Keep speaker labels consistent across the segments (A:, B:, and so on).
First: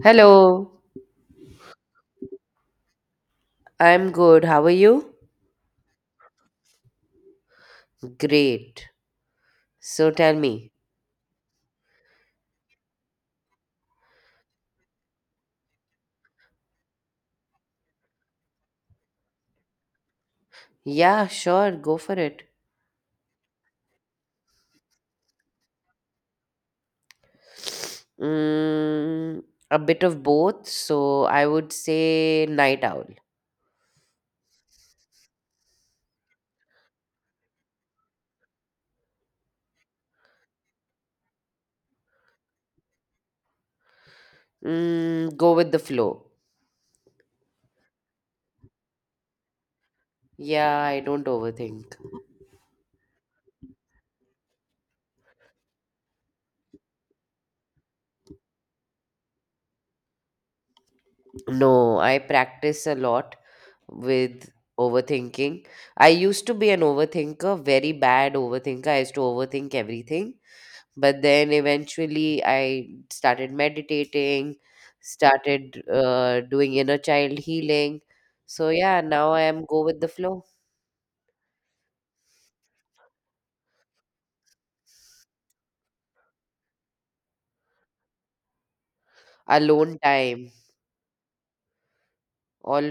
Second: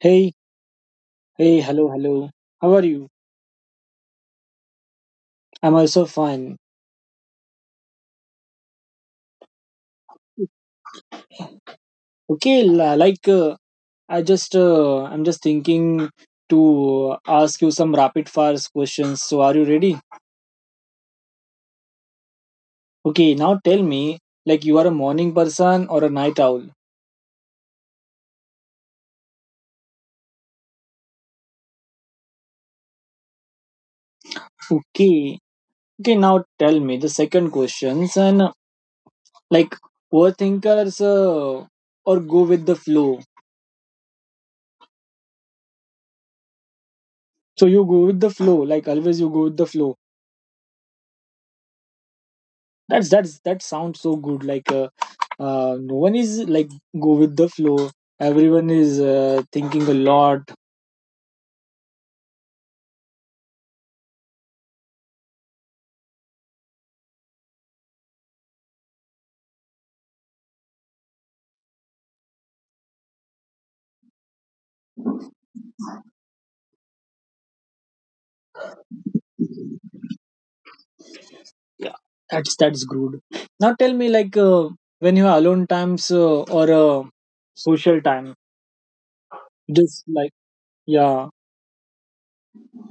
A: Hey,
B: Hello,
A: hey, hello, hello. How are you?
B: I'm good. How are you?
A: I'm also fine.
B: Great. So tell me.
A: Okay, like I'm just thinking to ask you some rapid fire questions. So, are you ready?
B: Yeah, sure, go for it.
A: Okay, now tell me, like you are a morning person or a night owl?
B: Mm, a bit of both, so I would say night owl.
A: Okay, okay. Now tell me the second questions and like overthinkers or go with the flow.
B: Go with the flow.
A: So you go with the flow, like always you go with the flow.
B: Yeah, I don't overthink.
A: That sounds so good. Like no one is like go with the flow. Everyone is thinking a lot.
B: No, I practice a lot with overthinking. I used to be an overthinker, very bad overthinker. I used to overthink everything. But then eventually, I started meditating, started doing inner child healing. So yeah, now I am go with the flow.
A: That's good. Now tell me, like when you have alone times or social time,
B: Alone
A: just like
B: time.
A: yeah,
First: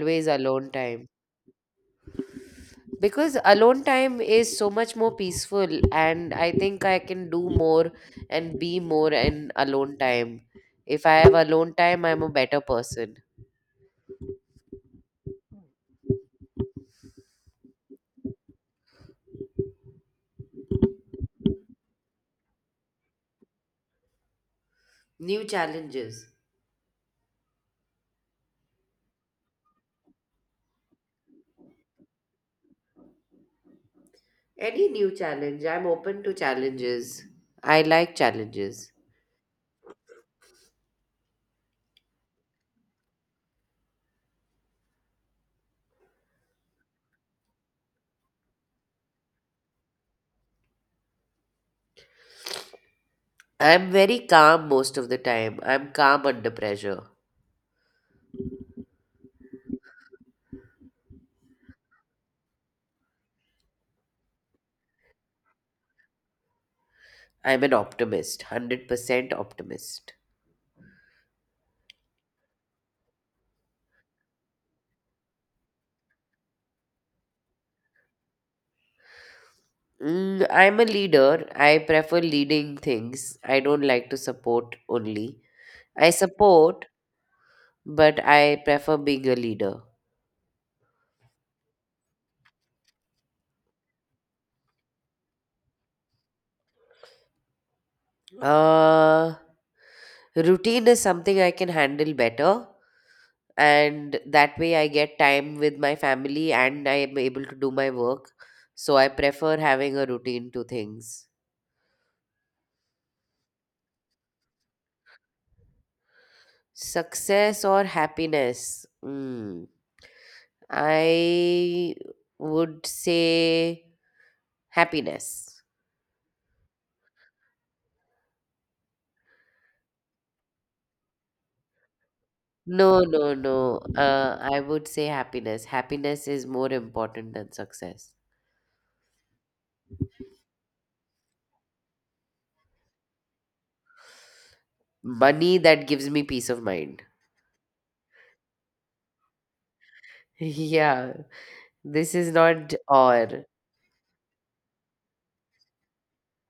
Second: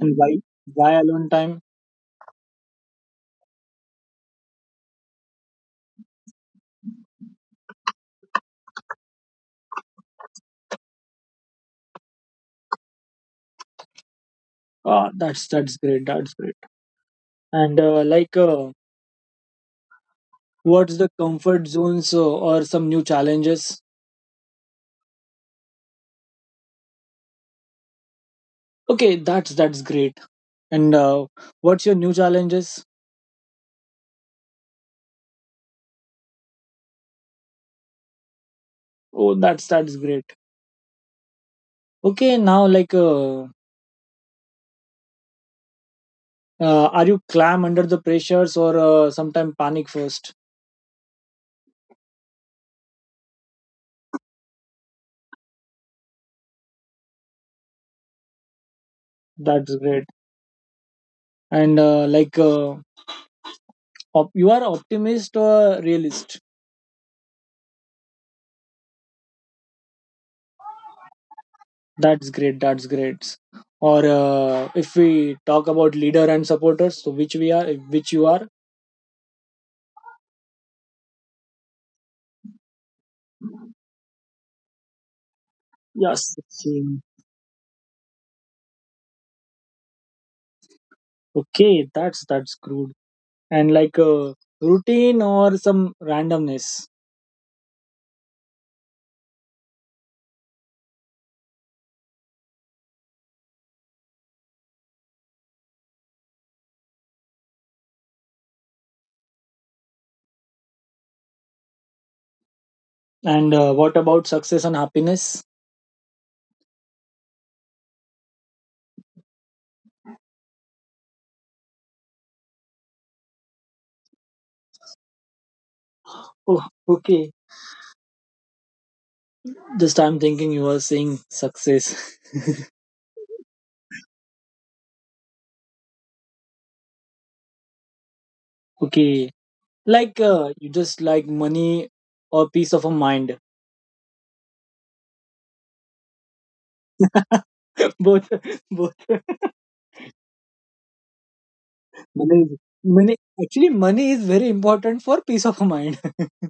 A: and why
B: alone
A: why
B: time.
A: alone time?
B: Because alone time is so much more peaceful, and I think I can do more and be more in alone time. If I have alone time, I'm a better person.
A: Ah, that's great. That's great. And like, what's the comfort zones or some new challenges?
B: New challenges.
A: Okay, that's great. And what's your new challenges?
B: Any new challenge, I'm open to challenges. I like challenges.
A: Oh, that's great. Okay, now like, are you clam under the pressures or sometime panic first?
B: I'm very calm most of the time. I'm calm under pressure.
A: That's great. And like, you are optimist or realist?
B: I'm an optimist, 100% optimist.
A: That's great. That's great. Or if we talk about leader and supporters, so which you are?
B: I'm a leader. I prefer leading things. I don't like to support only. I
A: Yes.
B: support,
A: Same.
B: but I prefer being a leader.
A: Okay, that's good. And like routine or some randomness.
B: Uh, Routine is something I can handle better, and that way I get time with my family and I am able to do my work. So I prefer having a routine to things.
A: And what about success and happiness?
B: Success or happiness? Mm. I would say happiness.
A: Oh, okay. Just I'm thinking you are saying success.
B: No, no, no. I would say happiness. Happiness is more important than success.
A: Okay. Like you just like money or peace of a mind.
B: Money that gives me peace of mind.
A: Both, both.
B: Yeah, this is
A: money is,
B: not
A: money
B: or.
A: actually money is very important for peace of mind.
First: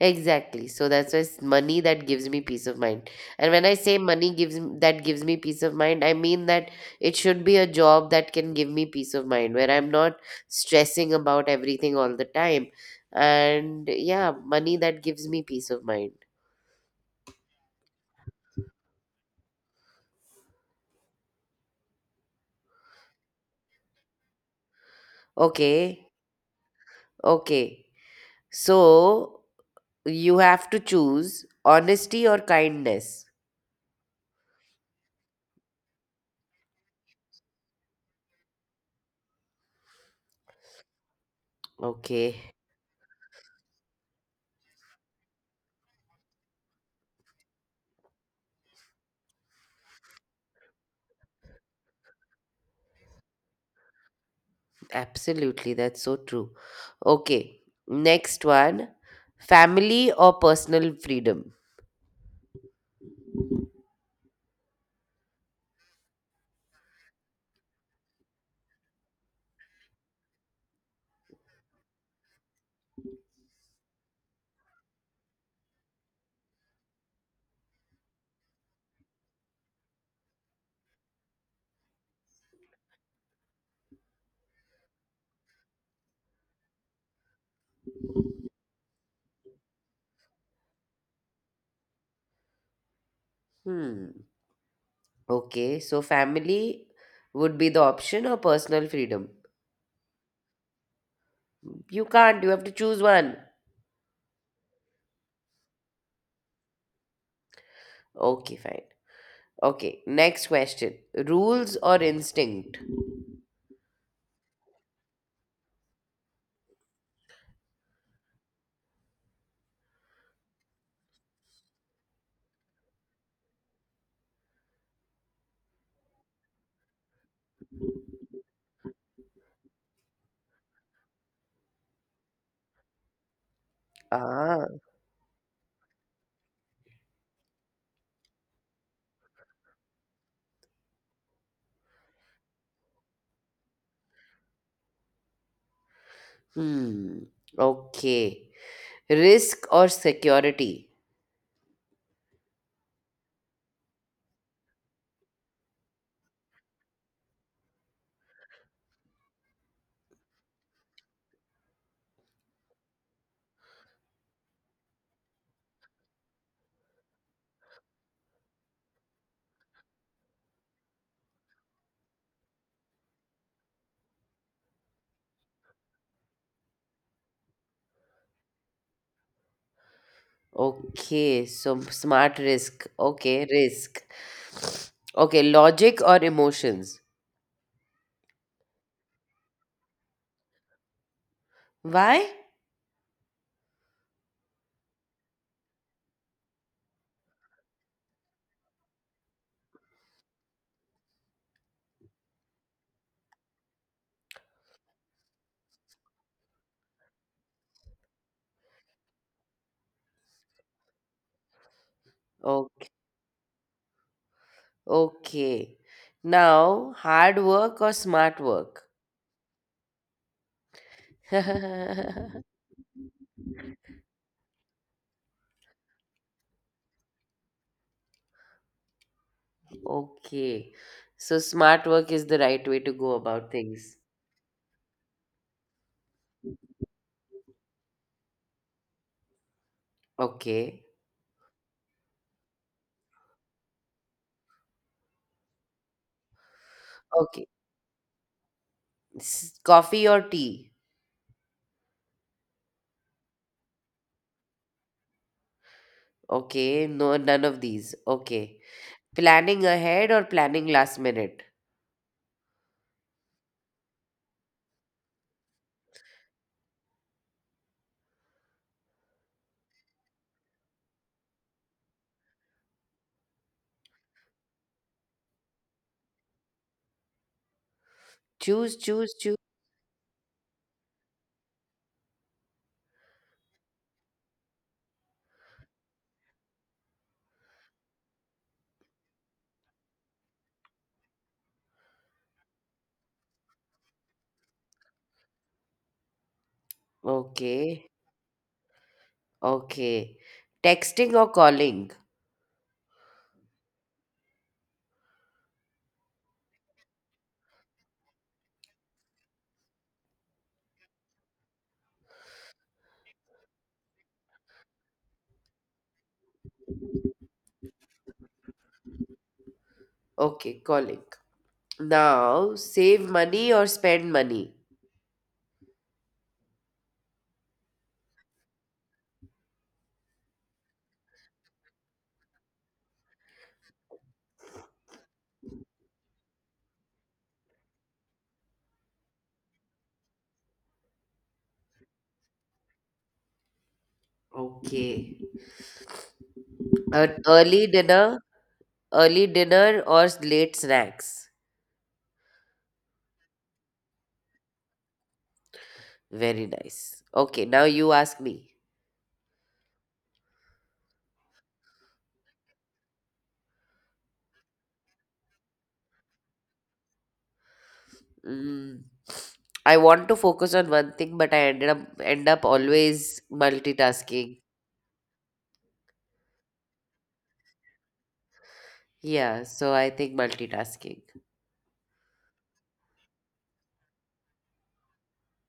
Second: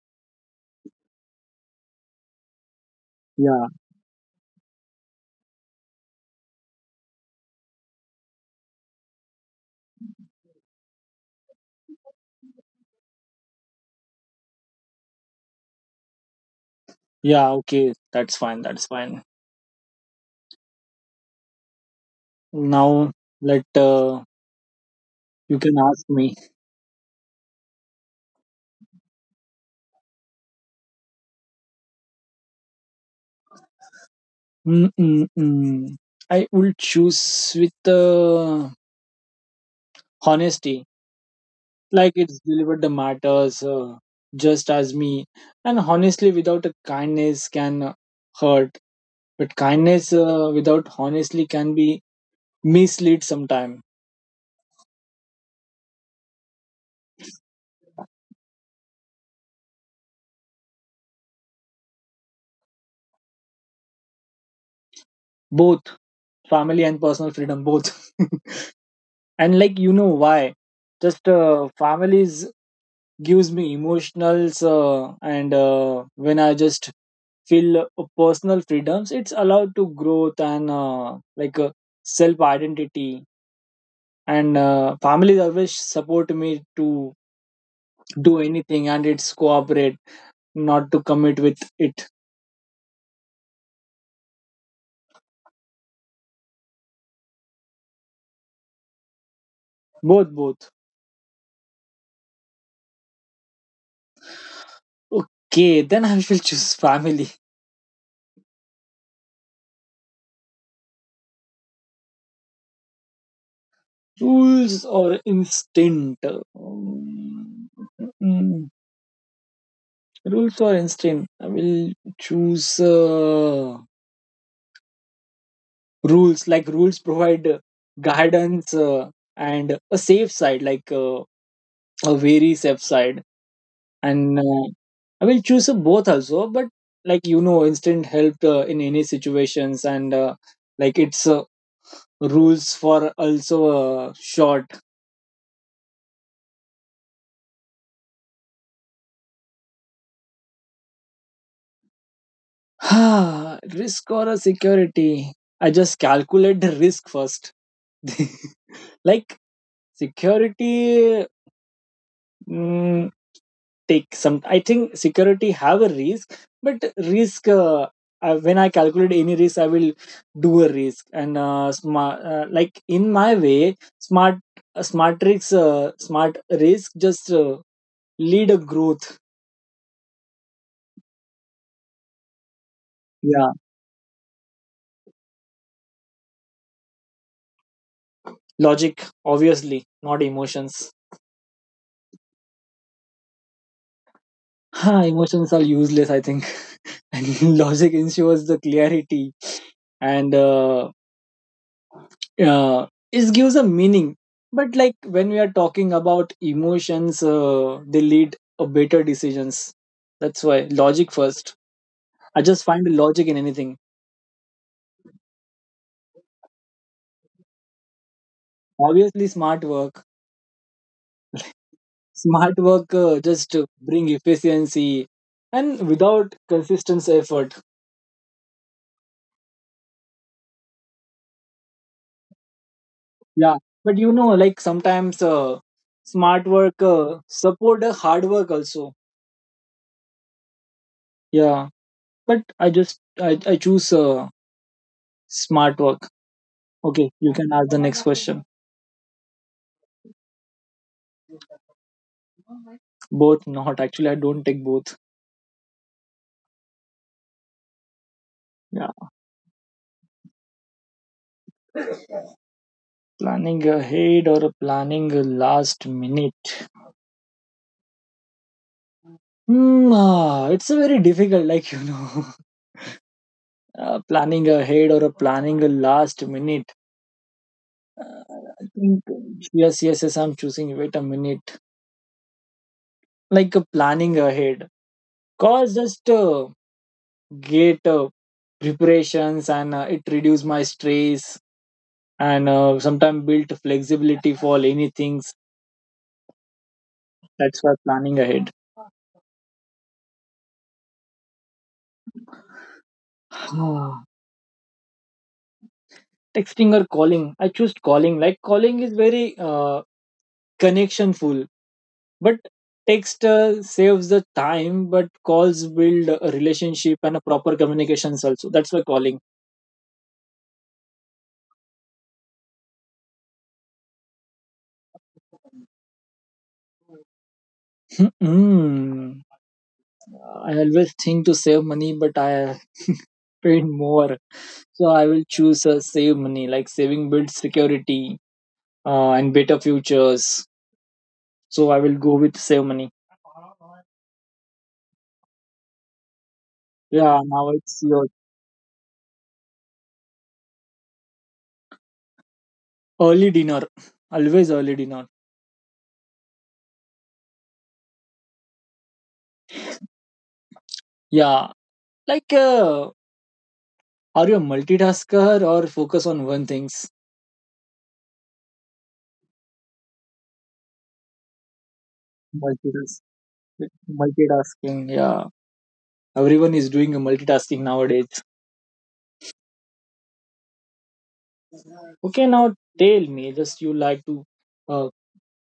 B: Exactly. So that's why it's money that gives me peace of mind. And when
A: Yeah.
B: I say money gives that gives me peace of mind, I mean that it should be a job that can give me peace of mind where I'm not stressing about everything all the time. And yeah, money that gives me peace of mind.
A: Yeah, okay. That's fine. That's fine. Now let you can ask
B: Okay.
A: me.
B: Okay. So you have to choose honesty or kindness.
A: Mm-mm-mm. I will choose with honesty. Like it's
B: Okay.
A: delivered the matters just as me, and honestly without a kindness can hurt, but kindness without honestly can be mislead sometime.
B: Absolutely, that's so true. Okay, next one, family or personal freedom?
A: Both family and personal freedom, both. And like, you know why, just families gives me emotionals and when I just feel personal freedoms, it's allowed to growth and like self identity, and families always support me to do anything and it's cooperate, not to commit with it.
B: Hmm. Okay, so family would be the option or personal freedom?
A: Both, both.
B: You can't, you have to choose one.
A: Okay, then I will choose family.
B: Okay, fine. Okay, next question, rules or instinct?
A: Rules or instinct. Mm, rules or instinct, I will choose rules. Like rules provide guidance and a safe side, like a very safe side, and
B: Ah,
A: I will choose up both also. But like, you know, instant help in any situations, and like it's rules for also short.
B: hmm. Okay. Risk or security?
A: Risk or a security? I just calculate the risk first. Like security, mm, take some, I think security have a risk, but risk when I calculate any risk I will do a risk, and smart like in my way smart, smart risks, smart risk just lead a growth.
B: Okay, so smart risk. Okay,
A: Yeah.
B: risk. Okay, logic or emotions?
A: Logic, obviously. Not emotions.
B: Why?
A: Ha! Emotions are useless, I think. And logic ensures the clarity, and uh, it gives a meaning. But like, when we are talking about emotions, they lead a better decisions. That's why logic first. I just find
B: Okay.
A: logic in anything.
B: Okay. Now, hard work or smart work?
A: Obviously smart work.
B: Okay.
A: Smart work just bring efficiency, and without consistent effort.
B: So smart work is the right way to go about
A: Yeah,
B: things.
A: but like sometimes smart work support hard work also.
B: Okay.
A: Yeah, but I choose smart work. Okay, you
B: Okay.
A: can ask the next question.
B: Coffee or tea?
A: Both not actually. I don't take both.
B: Okay. No, none of these. Okay.
A: Yeah.
B: Planning ahead or planning last minute?
A: Planning ahead or planning last minute. It's a very difficult. Like, planning ahead or a planning last minute. Uh, I
B: Choose,
A: think
B: choose, choose.
A: yes, yes, yes. I'm choosing. Wait a minute. Like planning ahead, cause just get preparations, and it reduce my stress, and sometimes build flexibility for any things. That's why
B: Okay.
A: planning ahead.
B: Okay. Texting or calling?
A: Texting or calling, I choose calling. Like calling is very connectionful, but text saves the time, but calls build a relationship and a proper communications also, that's why calling.
B: Okay, calling. Now, save money or spend money?
A: Mm. I always think to save money, but I paid more, so I will choose save money. Like saving builds security, and better futures, so I will go with save money.
B: Okay.
A: Yeah,
B: An
A: now
B: early
A: it's yours.
B: dinner, Early dinner or late snacks?
A: Early dinner, always early dinner.
B: Very nice. Okay, now you ask me.
A: Yeah, like are you a multitasker or focus on one things?
B: Mm, I want to focus on one thing, but I end up
A: Multitask,
B: always multitasking.
A: Multitasking. Yeah, everyone is doing a multitasking nowadays.
B: Yeah, so I think multitasking.
A: Okay, now tell me, just you like to uh,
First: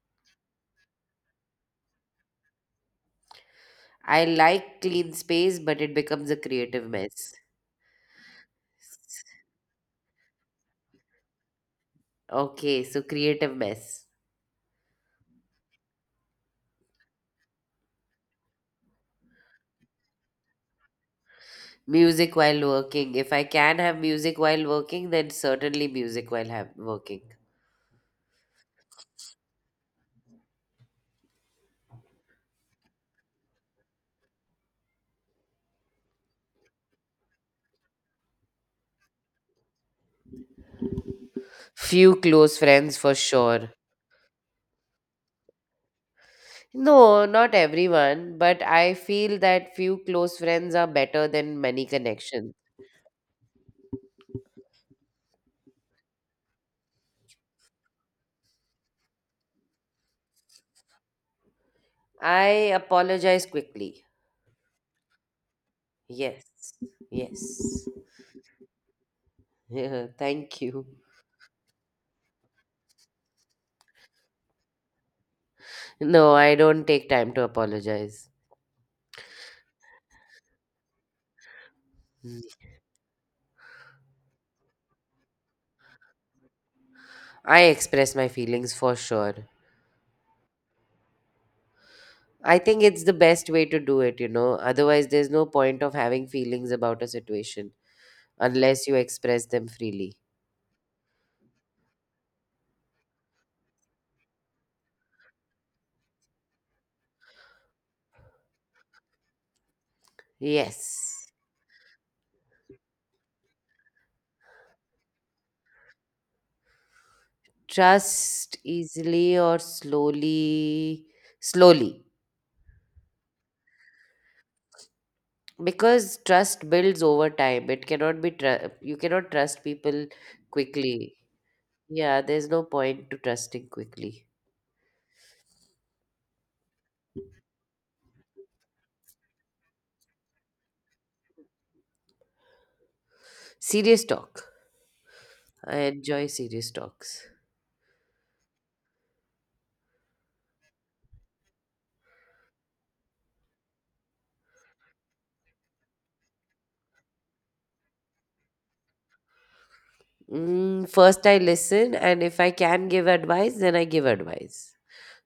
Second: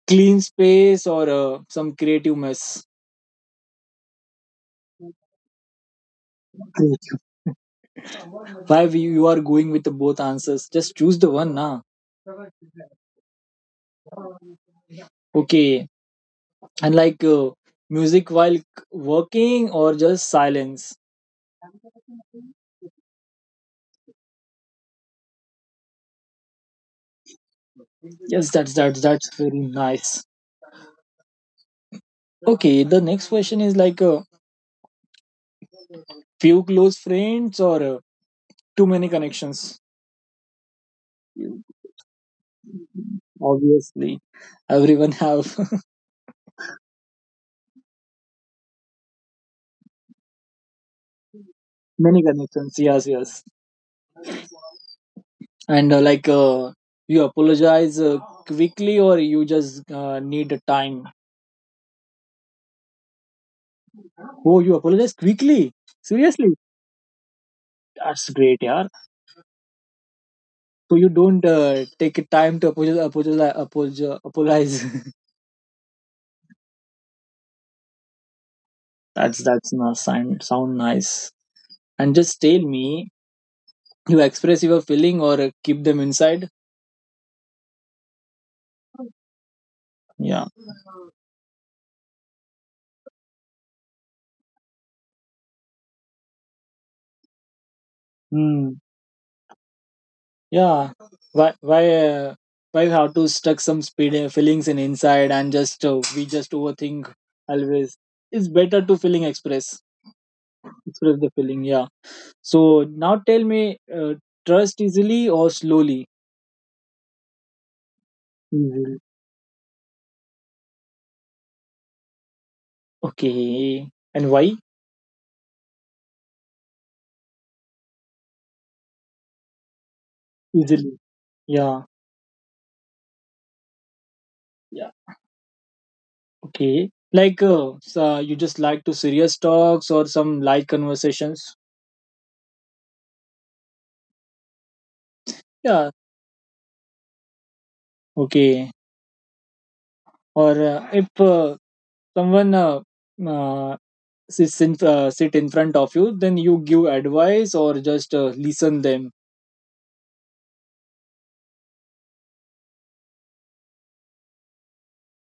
A: clean space or some creative mess?
B: I like clean space, but it becomes a creative
A: Creative.
B: mess.
A: Why you are going with the both answers? Just choose the one, na?
B: Okay, so creative mess.
A: Okay, and like music while working or just silence?
B: Music while working. If I can have music while working, then certainly music while working.
A: Yes, that's very nice. Okay, the next question is like few close friends or too many connections.
B: Few close friends for sure.
A: Obviously, everyone have
B: No, not everyone, but I feel that few close friends are better than many
A: many
B: connections.
A: connections. Yes, yes. And like you apologize quickly or you just need a time.
B: I apologize quickly.
A: Oh, you apologize quickly.
B: Yes,
A: Seriously,
B: yes.
A: that's great, yeah.
B: Yeah, thank you.
A: So you don't take a time to apologize. Apologize, apologize.
B: No, I don't take time to apologize.
A: That's not sound nice. And just tell me, you express your feeling or keep them inside.
B: I express my feelings for sure.
A: Yeah.
B: I think it's the best way to do it. Otherwise, there's no point of having feelings about a situation
A: Hmm.
B: unless you express them freely.
A: Yeah, why why uh, why you have to stuck some speed feelings in inside, and just we just overthink always. It's better to feeling express. Express
B: Yes.
A: the feeling. Yeah. So now tell me, uh, trust easily or slowly.
B: Trust
A: Easily.
B: easily or slowly. Slowly.
A: Okay, and why?
B: Because trust builds over time. It cannot be, you cannot trust people
A: Easily.
B: quickly.
A: Yeah.
B: Yeah, there's no point to trusting quickly.
A: Okay. Like, so you just like to serious talks or some light conversations?
B: Serious talk. I
A: Yeah.
B: enjoy serious talks.
A: Okay. Or if someone uh, sit in front of you, then you give advice or just listen them.
B: First, I listen, and if I can give advice, then I give advice.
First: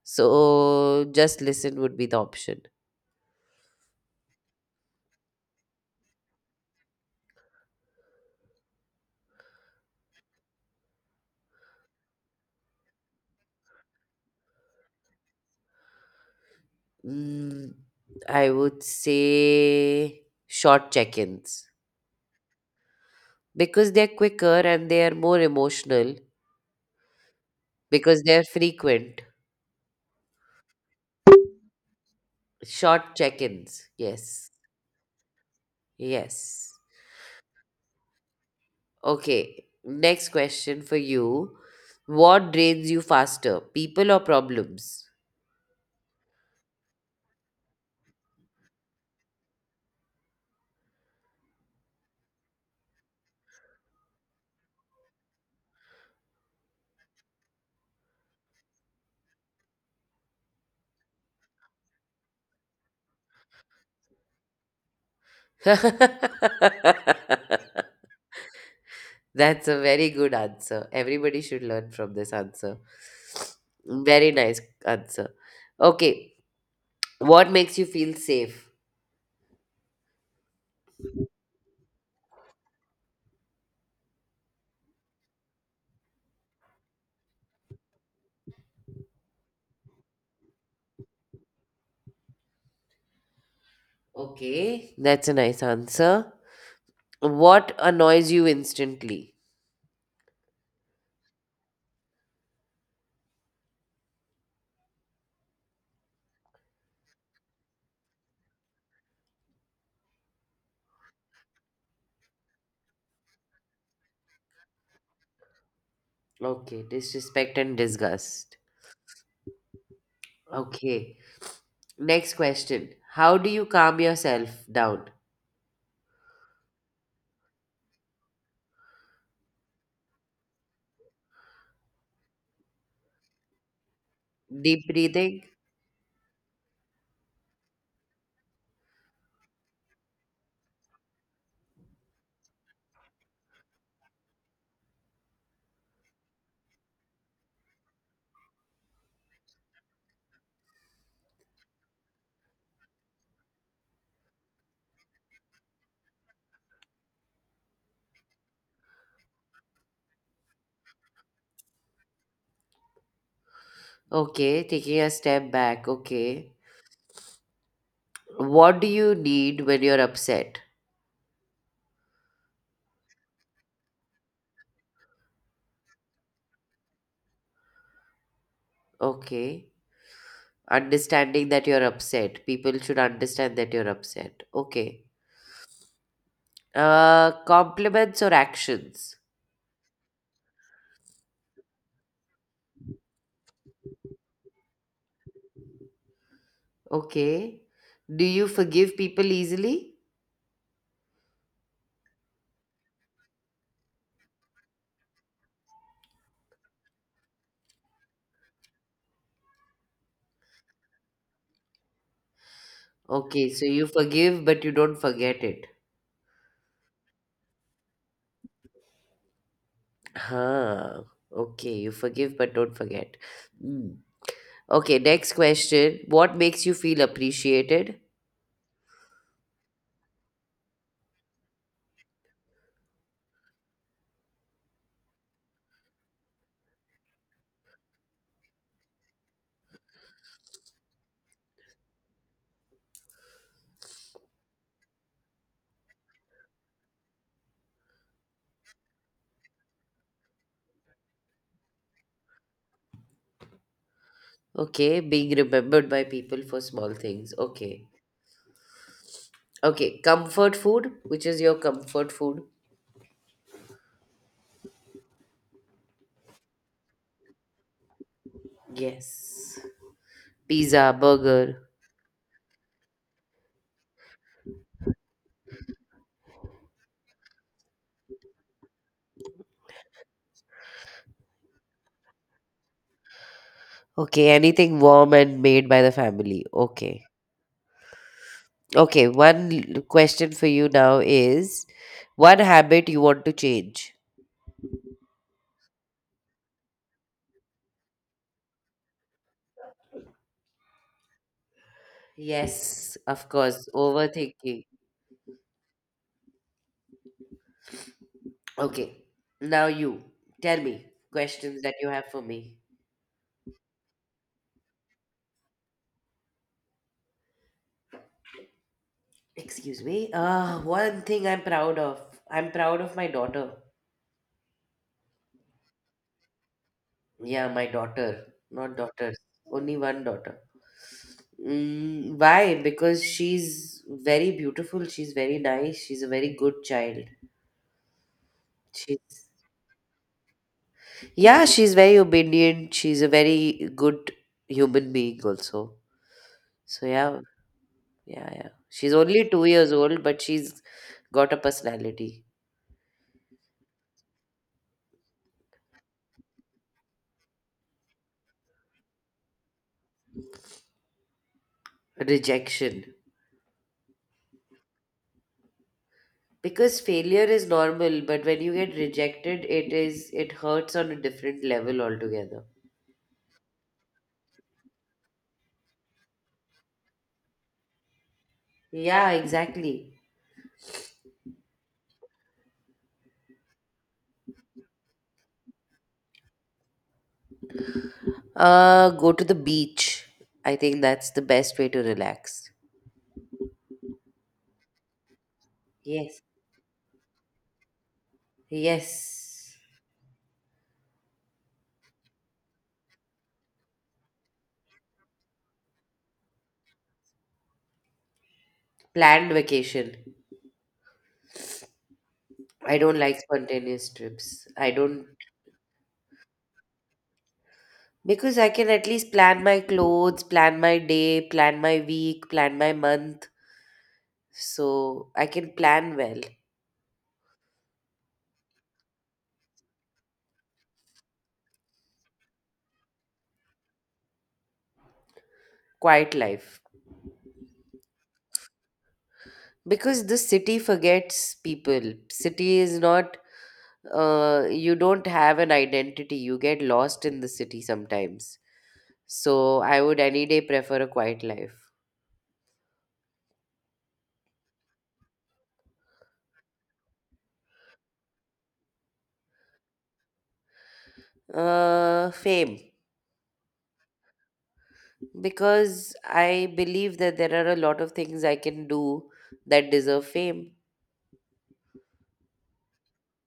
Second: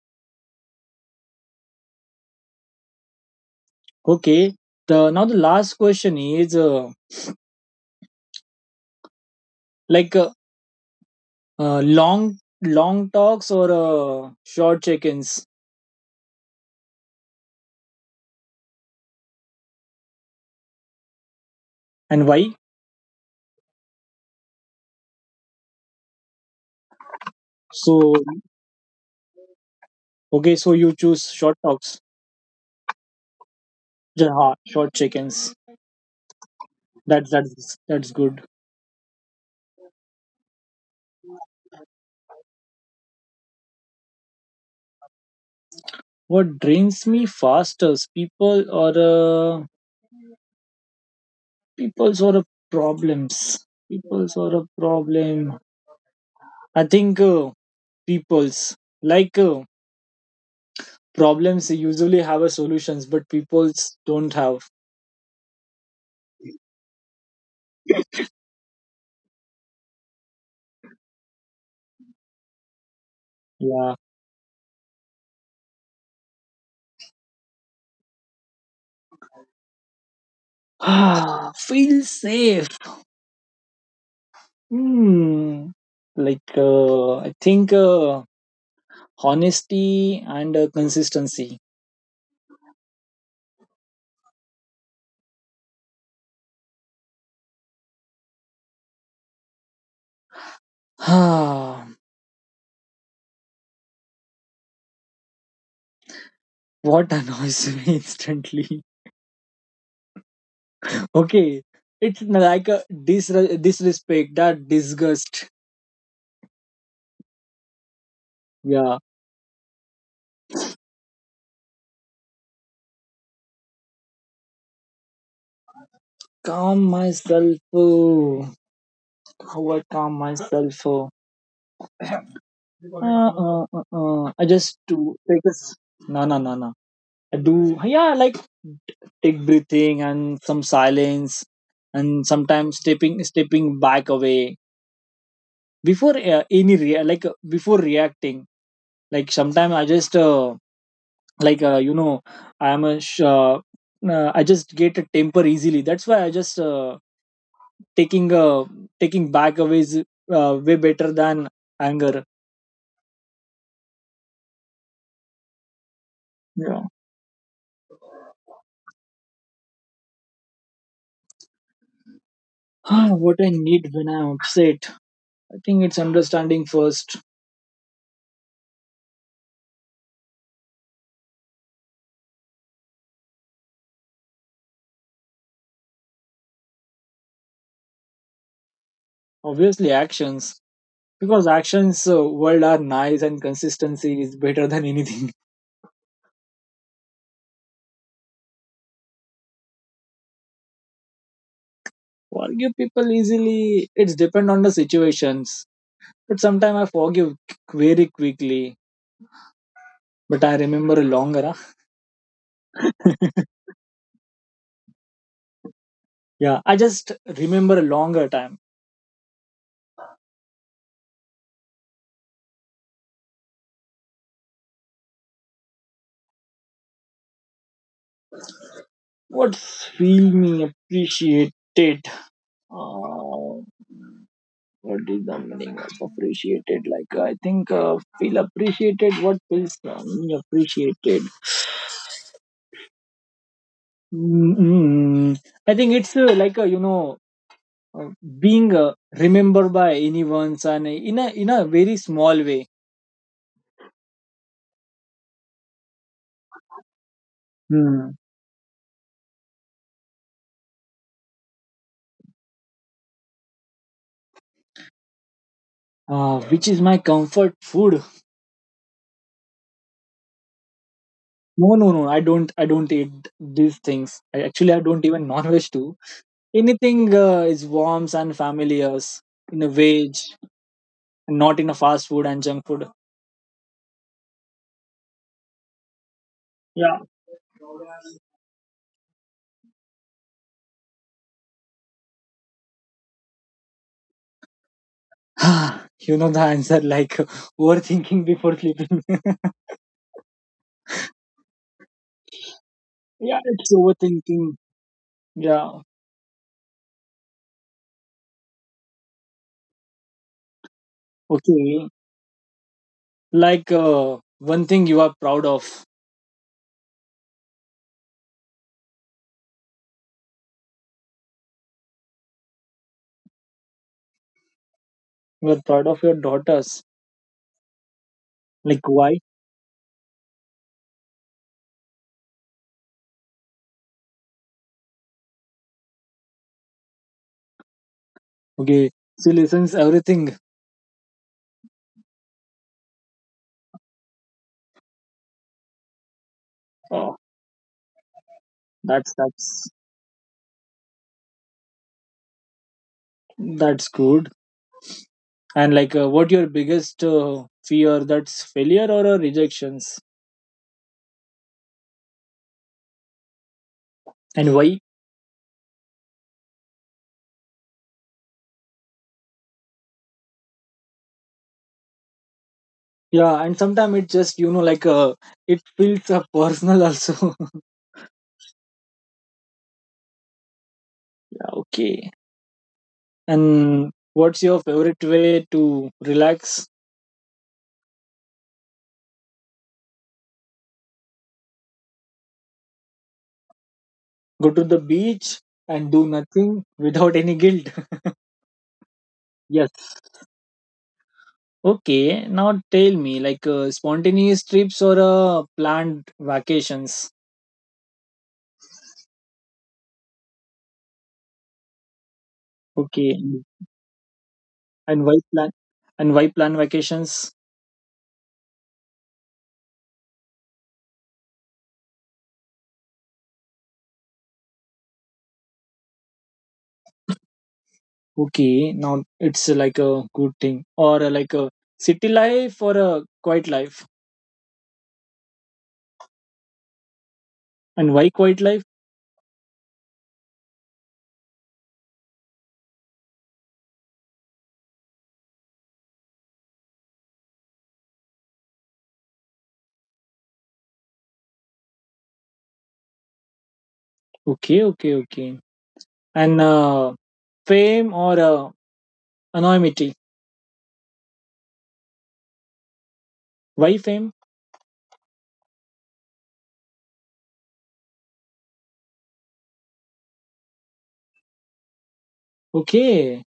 B: So just listen would be the option.
A: Okay. The last question is like long long talks or short check-ins.
B: Mm, I would say short check ins
A: And why?
B: because they're quicker and they are more emotional
A: So
B: because they're frequent.
A: okay, so you choose short talks.
B: Short check ins. Yes.
A: Yeah, short check-ins.
B: Yes.
A: That's good.
B: Okay. Next question for you. What drains you faster, people or problems?
A: What drains me fastest, people or uh, people's or problems, people's or a problem. I think people's, like problems usually have a solutions, but people's don't have.
B: That's a very good answer. Everybody should learn from this answer.
A: Yeah.
B: Very nice answer. Okay. What makes you feel safe?
A: Feel safe. Hmm. Like I think honesty and consistency.
B: Okay. That's a nice answer. What annoys you instantly?
A: Ah, what annoys me instantly. Okay, it's like a disrespect, that disgust.
B: Okay. Disrespect and disgust.
A: Yeah,
B: Okay. Next question. How do you calm yourself down?
A: calm myself. Oh, how I calm myself. Oh. I just
B: Deep
A: do
B: breathing?
A: take a. No, no, no, no. I do, yeah, like take breathing and some silence, and sometimes stepping back away before any like before reacting. Like sometimes I just. Like you know I am I just get a temper easily, that's why I just taking uh, taking back away is way better than anger.
B: Okay. Taking a step back. Okay.
A: Yeah.
B: What do you need when you're upset?
A: What I need when I'm upset, I think it's understanding first.
B: Okay. Understanding that you're upset. People should understand that you're upset. Okay. Compliments or actions.
A: Obviously actions, because actions world are nice, and consistency is better than anything.
B: Okay. Do you forgive people easily?
A: Forgive people easily, it's depend on the situations. But sometimes I forgive very quickly, but I remember longer, huh?
B: Okay, so you forgive but you don't forget it.
A: Yeah, I just remember a longer time.
B: Huh. Okay, you forgive but don't forget. Mm. Okay, next question. What makes you feel appreciated?
A: What feel me appreciated? Uh, what is the meaning of appreciated? Like I think feel appreciated. What feels me appreciated? Mm, I think it's like uh, being remembered by anyone's, and in a very small way.
B: Okay, being remembered by people for small things. Okay.
A: Hmm.
B: Okay, comfort food, which is your comfort food?
A: Which is my comfort food?
B: Yes. Pizza, burger.
A: No, no, no. I don't. I don't eat these things. I, actually, I don't even non-veg too. Anything is warms and familiar in a veg, not in a fast food and junk food.
B: Okay, anything warm and made by the family.
A: Yeah.
B: Okay. Okay, one question for you now is one habit you want to change.
A: You know the answer, like overthinking before sleeping.
B: Yes, of
A: Yeah,
B: course.
A: it's overthinking.
B: Overthinking.
A: Yeah.
B: Okay. Now you tell me questions that
A: Okay.
B: you have for me.
A: Like one thing you are proud of.
B: Excuse me. One thing I'm proud of. I'm proud of my daughter.
A: You are proud of your daughters.
B: Yeah, my daughter, not
A: Like
B: daughters,
A: why?
B: only one daughter. Why? Because she's very beautiful, she's very nice, she's a very good child.
A: Okay.
B: She's
A: She listens everything.
B: yeah, she's very obedient, she's a very good human being also. So
A: Oh,
B: yeah, yeah, yeah. She's
A: that's
B: only two
A: that's
B: years old, but she's got a personality.
A: that's good. And like, what your biggest fear? That's failure or rejections,
B: Rejection.
A: and why?
B: Because failure is normal, but when you get rejected, it hurts on a different level altogether.
A: Yeah, and sometimes it just like it feels personal also.
B: Yeah, exactly.
A: Yeah, okay. And what's your favorite way to relax?
B: Go to the beach. I think that's the best way to relax.
A: Go to the beach and do
B: Yes.
A: nothing without any guilt.
B: Yes.
A: Yes. Okay. Now tell me, like spontaneous trips or planned vacations.
B: Planned vacation. I don't
A: Okay.
B: like spontaneous trips. I
A: And
B: don't,
A: why plan? And why plan vacations?
B: because I can at least plan my clothes, plan my day, plan my week, plan my month. So I can plan well.
A: Okay, now it's like a good thing or like a city life or a quiet life.
B: Quiet life.
A: And why quiet life?
B: Because the city forgets people. City is not, you don't have an identity. You get lost in the city sometimes. So I would any day prefer a quiet life.
A: Okay, okay, okay. And fame or anonymity?
B: Fame.
A: Why fame?
B: Because I believe that there are a lot of things I can do that deserve fame.
A: Okay.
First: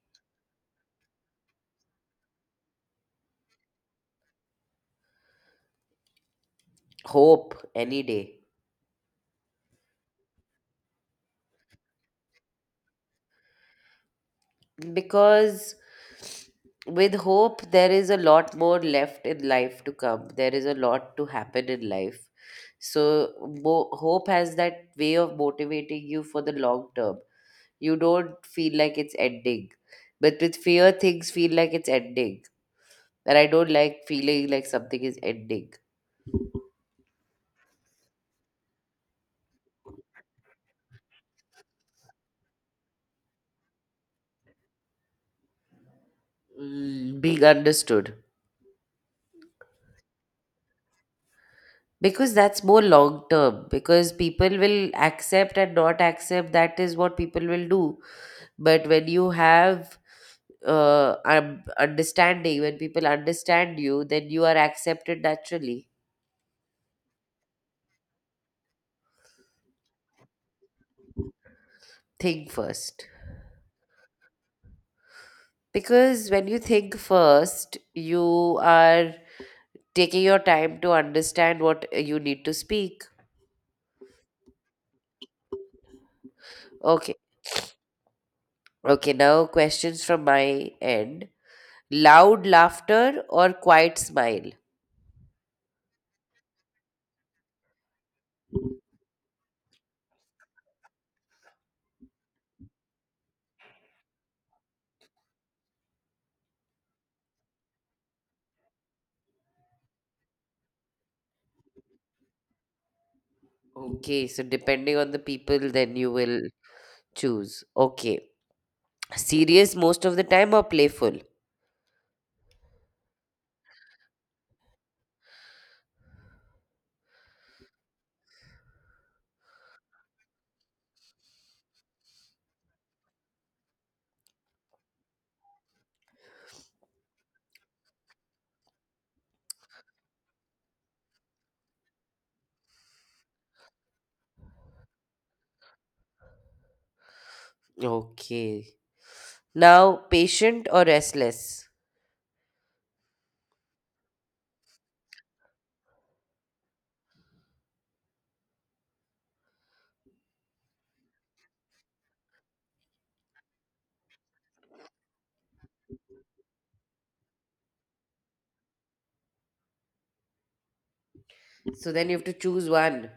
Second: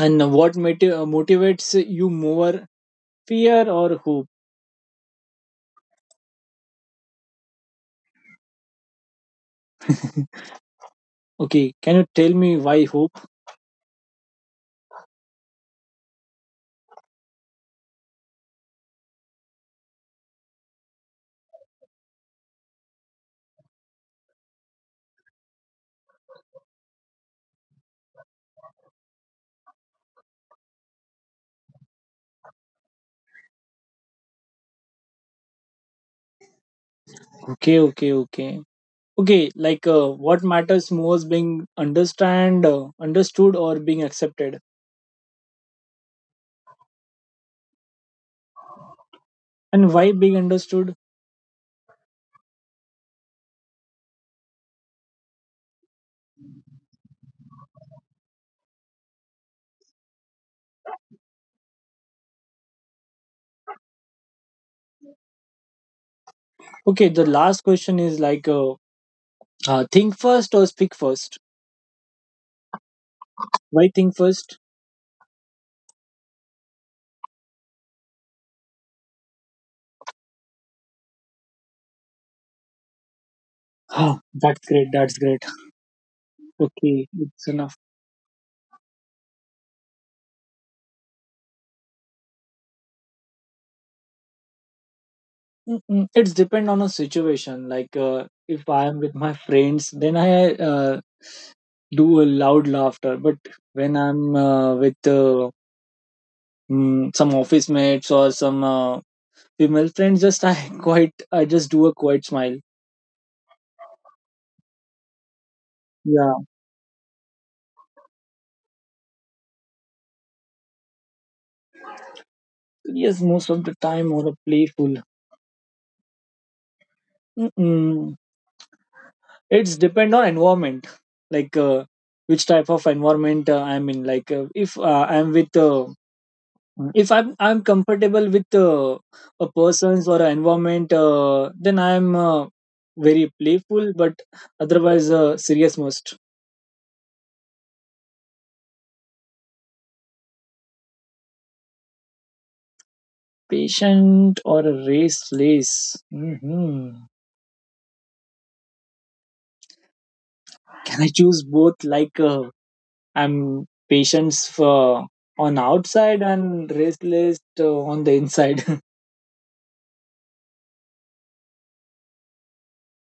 A: And what motivates you more, fear or hope?
B: Hope any day.
A: Okay, can you tell me why hope?
B: Because with hope, there is a lot more left in life to come. There is a lot to happen in life. So, hope has that way of motivating you for the long term. You don't feel like it's ending. But with fear, things feel like it's ending. And I don't like feeling like something is ending.
A: Okay, okay, okay. Okay, like what matters most, being understood or being accepted?
B: Being understood.
A: And why being understood?
B: Because that's more long term. Because people will accept and not accept. That is what people will do. But when you have understanding, when people understand you, then you are accepted naturally.
A: Okay, the last question is like, think first or speak first?
B: Think first.
A: Why think first?
B: Because when you think first, you are taking your time to understand what you need to speak.
A: Ah, that's great. That's great. Okay,
B: Okay.
A: it's enough.
B: Okay, now questions from my end. Loud laughter or quiet smile?
A: Mm-mm. It's depend on a situation. If I am with my friends, then I do a loud laughter. But when I'm with some office mates or some female friends, just I I just do a quiet smile.
B: Okay, so depending on the people, then you
A: Yeah.
B: will choose. Okay. Serious most of the time or playful?
A: Yes, most of the time, or a playful. Mm-mm. It's depend on environment like uh, which type of environment I'm in, if I'm with if I'm I'm comfortable with a person's or an environment, then I'm very playful, but otherwise serious most.
B: Okay. Now, patient or restless?
A: Patient or a restless? Hmm, can I choose both? I'm patience for on outside and restless on the inside.
B: So then you have to choose one.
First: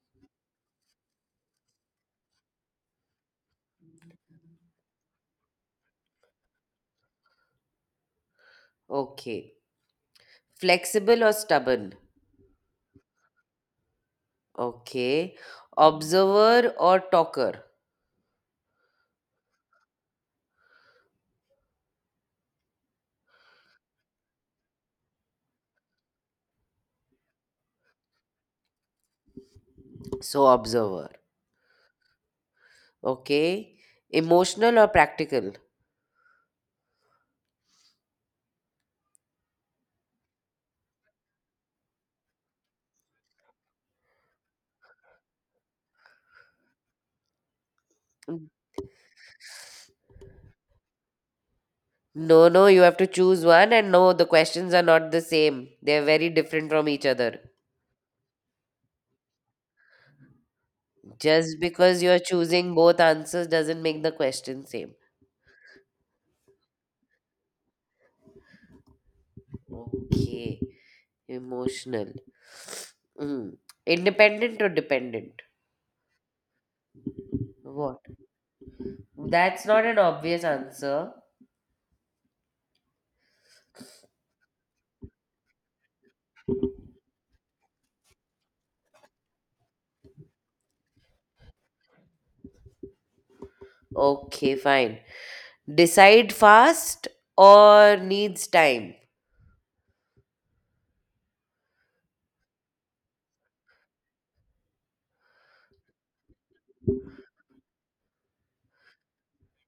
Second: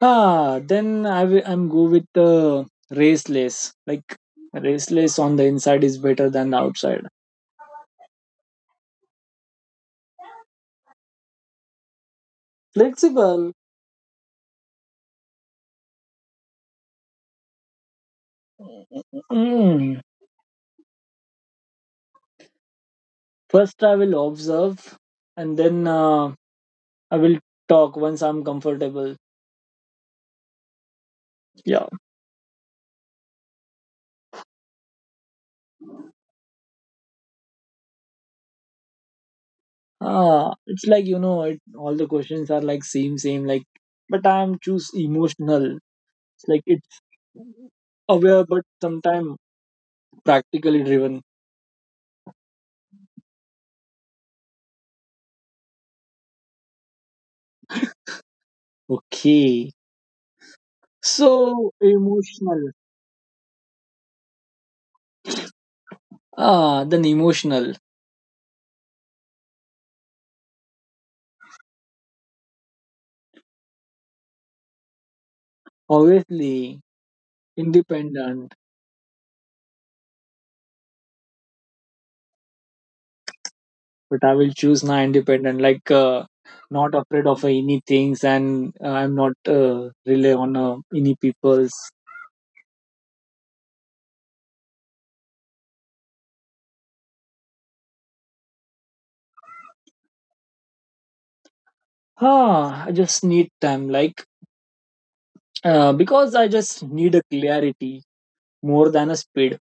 A: Ah, then I'm go with the raceless. Like, raceless on the inside is better than the outside.
B: Okay. Flexible or stubborn?
A: Flexible.
B: Okay. Observer or talker?
A: Mm. First, I will observe, and then I will talk once I'm comfortable.
B: So, observer.
A: Yeah.
B: Okay. Emotional or practical?
A: Ah, it's like you know, it, all the questions are like same, same. Like, but I'm choose emotional. It's like it's aware,
B: Mm.
A: but sometimes practically driven.
B: No, no, you have to choose one, and no, the questions are not the same. They're very different from each other.
A: Okay.
B: Just
A: So
B: because you're
A: emotional.
B: choosing both answers doesn't make the question same.
A: Ah, then emotional.
B: Okay. Emotional. Mm. Independent or dependent?
A: Obviously,
B: What?
A: independent,
B: That's not an obvious answer.
A: but I will choose now independent, not afraid of any things, and I'm not rely on any people's.
B: Okay, fine. Decide fast or needs time?
A: Ah, I just need time, because I just need a clarity more than a speed.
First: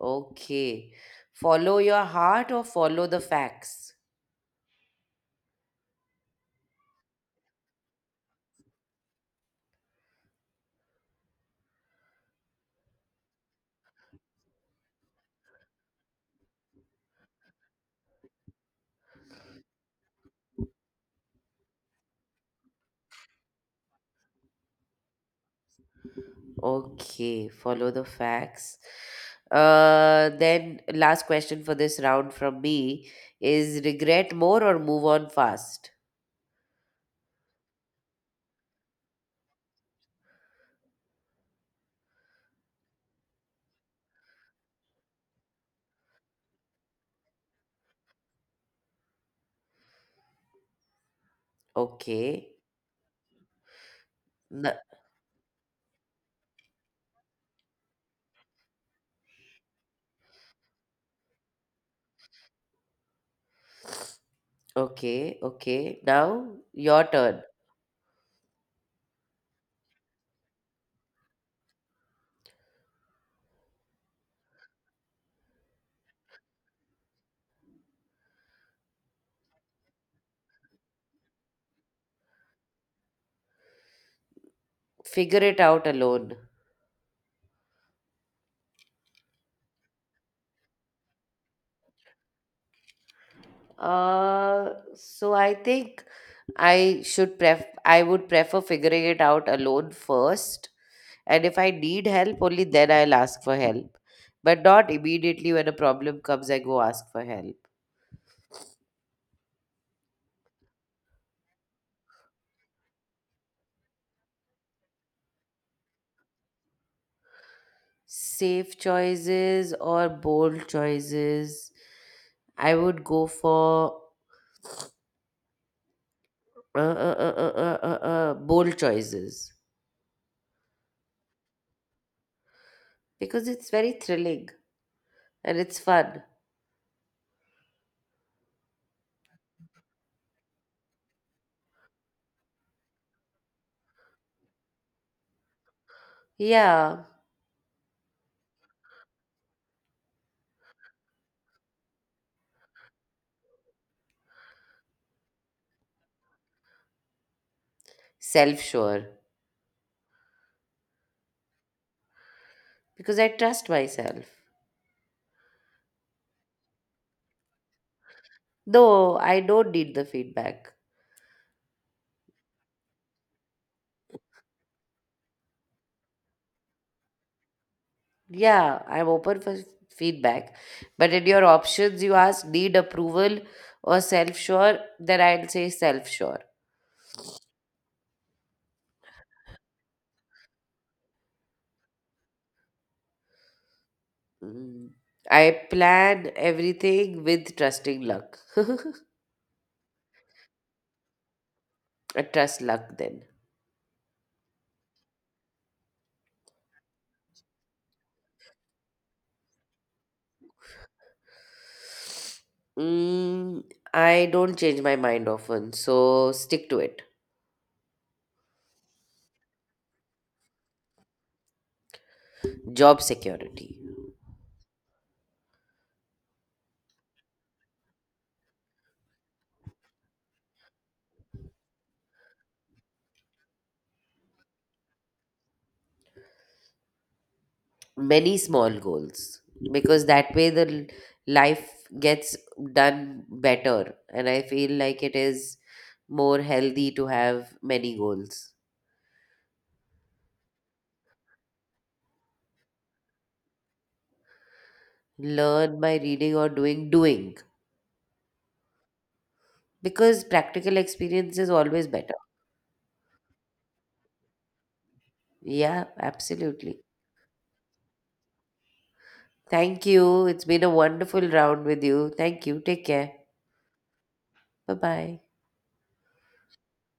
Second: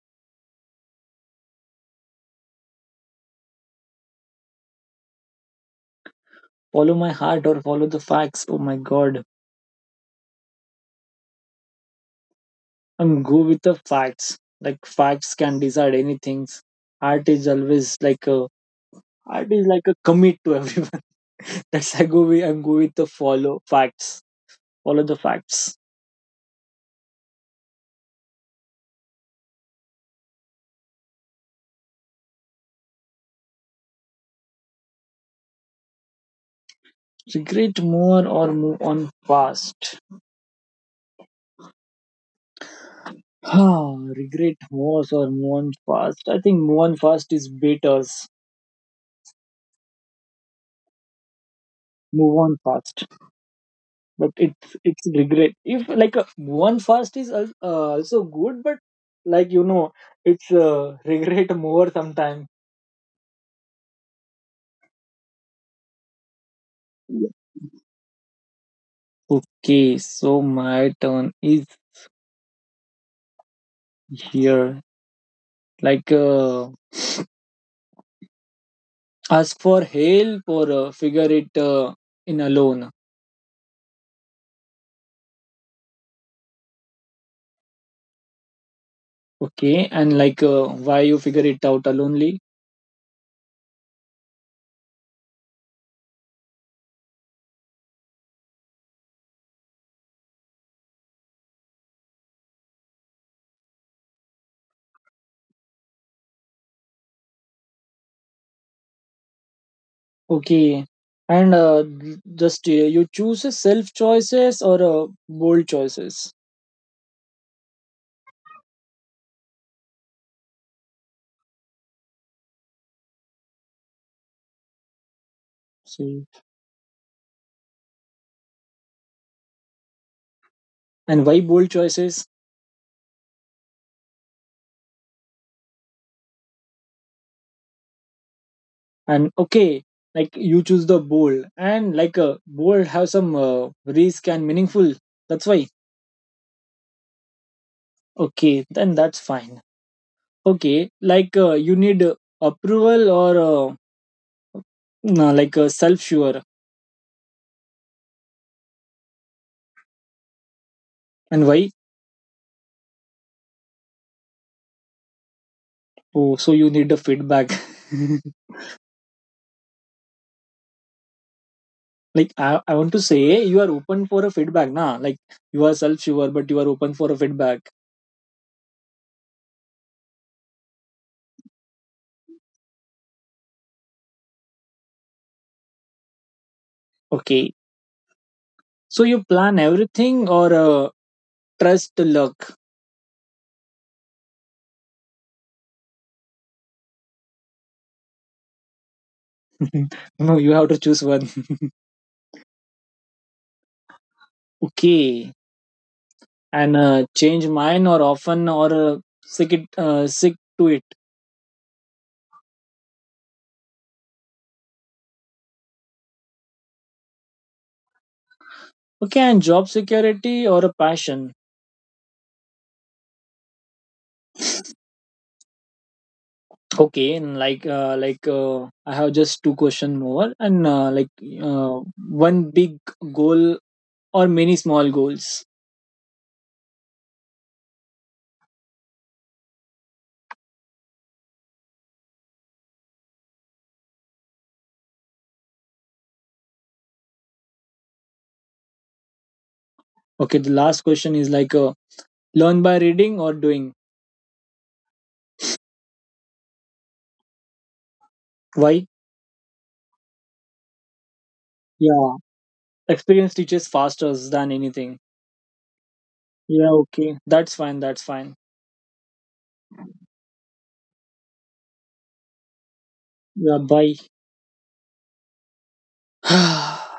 B: Okay. Follow your heart or follow the facts?
A: Follow my heart or follow the facts. Oh my God, I'm go with the facts. Like, facts can decide anything. Art is always Art is like a commit to everyone. That's I go with I'm go with the follow facts. Follow the facts.
B: Okay, follow the facts. Then, last question for this round from me is regret more or move on fast?
A: Regret more or move on fast. Ah, regret more or move on fast. I think move on fast is better. Move
B: Okay.
A: on fast, but it's
B: N-
A: it's regret. If like a move on fast is also good, but like you know, it's regret more sometimes.
B: okay, okay. Now, your turn.
A: Okay, so my turn is here. Like uh, As for help or figure it in alone.
B: Figure it out alone.
A: Okay, and why you figure it out alonely.
B: Uh, so I think I would prefer figuring it out alone first. And if I need help, only then I'll ask for help. But not immediately when a problem comes, I go ask for help.
A: Okay, and just you choose a self choices or bold choices.
B: Safe choices or bold choices, I would go for
A: See,
B: bold choices
A: and why bold choices?
B: because it's very thrilling and it's fun.
A: And okay, like you choose the bold, and bold have some risk and meaningful. That's why.
B: Yeah,
A: Okay, then that's fine. Okay, you need approval or no, self sure,
B: self sure
A: and why?
B: because I trust myself.
A: Oh, so you need a feedback.
B: Though I don't need the feedback.
A: Like I want to say you are open for a feedback, nah. Like, you are self-sure, but you are open for a feedback.
B: Yeah, I'm open for feedback. But in your options, you ask need approval or self sure, then I'll say self sure.
A: Okay. So you plan everything or trust to luck?
B: Mm. I plan everything with trusting luck.
A: No, you have to choose one.
B: I trust luck then.
A: Okay. And change mine or often or sick it sick to it.
B: Mm, I don't change my mind often, so stick to it.
A: Okay, and job security or a passion.
B: Job security.
A: Okay, and I have just two question more, and uh, one big goal or many small goals.
B: Many small goals, because that way the life gets done better and I feel like it is more healthy to have many goals.
A: Okay, the last question is learn by reading or doing.
B: Learn by reading or doing? Doing.
A: Why?
B: Because practical experience is always
A: Yeah,
B: better.
A: experience teaches faster than anything.
B: Yeah,
A: Yeah,
B: absolutely.
A: okay. That's fine. That's fine.
B: Thank you. It's been a wonderful round with you. Thank you. Take care.
A: Yeah, bye.
B: Bye bye.